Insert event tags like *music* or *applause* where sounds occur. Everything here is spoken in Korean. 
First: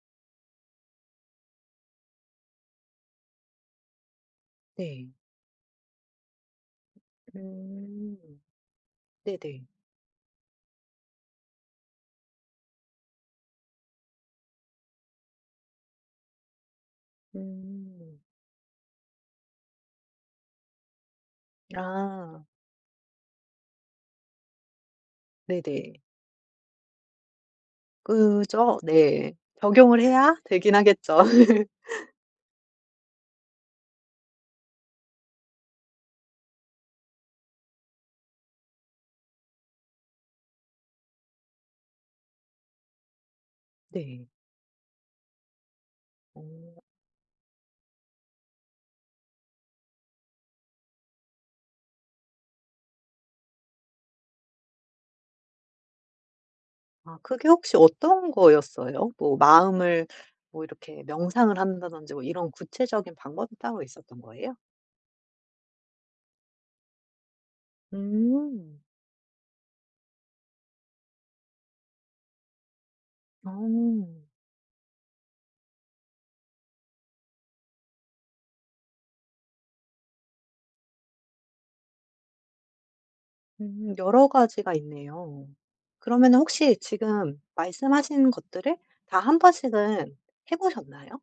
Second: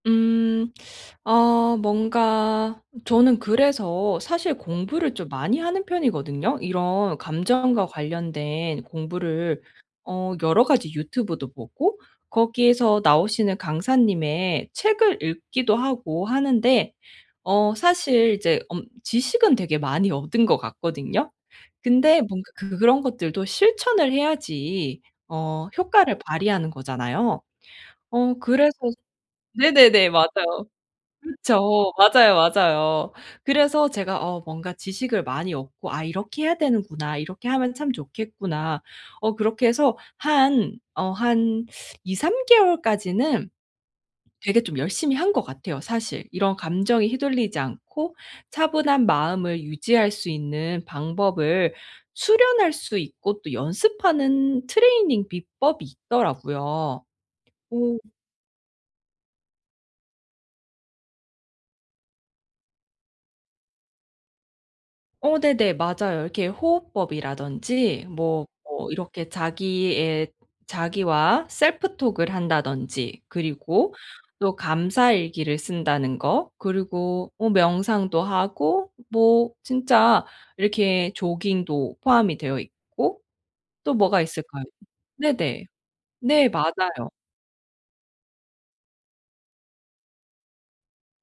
음 *sucks teeth* 어 뭔가 저는 그래서 사실 네. 공부를 좀 많이 하는 편이거든요. 이런 감정과 음. 관련된 공부를 네네. 어 여러 가지 유튜브도 보고 거기에서 나오시는 강사님의 책을 읽기도 하고 하는데 어 음. 사실 이제 엄 지식은 되게 많이 얻은 것 같거든요. 근데 아. 뭔가 그 그런 것들도 실천을 해야지 어 네네. 효과를 발휘하는 거잖아요. 어 그래서 그죠? 네. 적용을 네네네. 해야 맞아요. 되긴 하겠죠. *laughs* 그쵸. 맞아요, 맞아요. 그래서 제가 어 뭔가 지식을 많이 얻고 '아 이렇게 해야 되는구나, 이렇게 하면 참 좋겠구나.' 어 그렇게 해서 한, 어 한 *sucks teeth* 2, 3 개월까지는 네. 되게 좀 열심히 한 것 같아요 사실. 이런 어. 감정에 휘둘리지 않고 차분한 마음을 유지할 수 있는 방법을 수련할 수 있고 또 연습하는 트레이닝 비법이 있더라고요. 아 그게 혹시 오. 어떤 거였어요? 뭐 마음을 뭐 이렇게 명상을 한다든지 뭐 이런 구체적인 방법이 따로 있었던 거예요? 어 네네, 맞아요. 이렇게 호흡법이라든지 뭐 음. 뭐 이렇게 자기의 자기와 self talk을 한다든지 그리고 어. 또 감사 일기를 쓴다는 거. 그리고 뭐 명상도 하고 뭐 진짜 이렇게 조깅도 포함이 되어 있고 음 또 뭐가 여러 있을까요? 가지가 있네요. 네네. 그러면은 네, 혹시 맞아요. 지금 말씀하신 것들을 다 1 번씩은 해 보셨나요?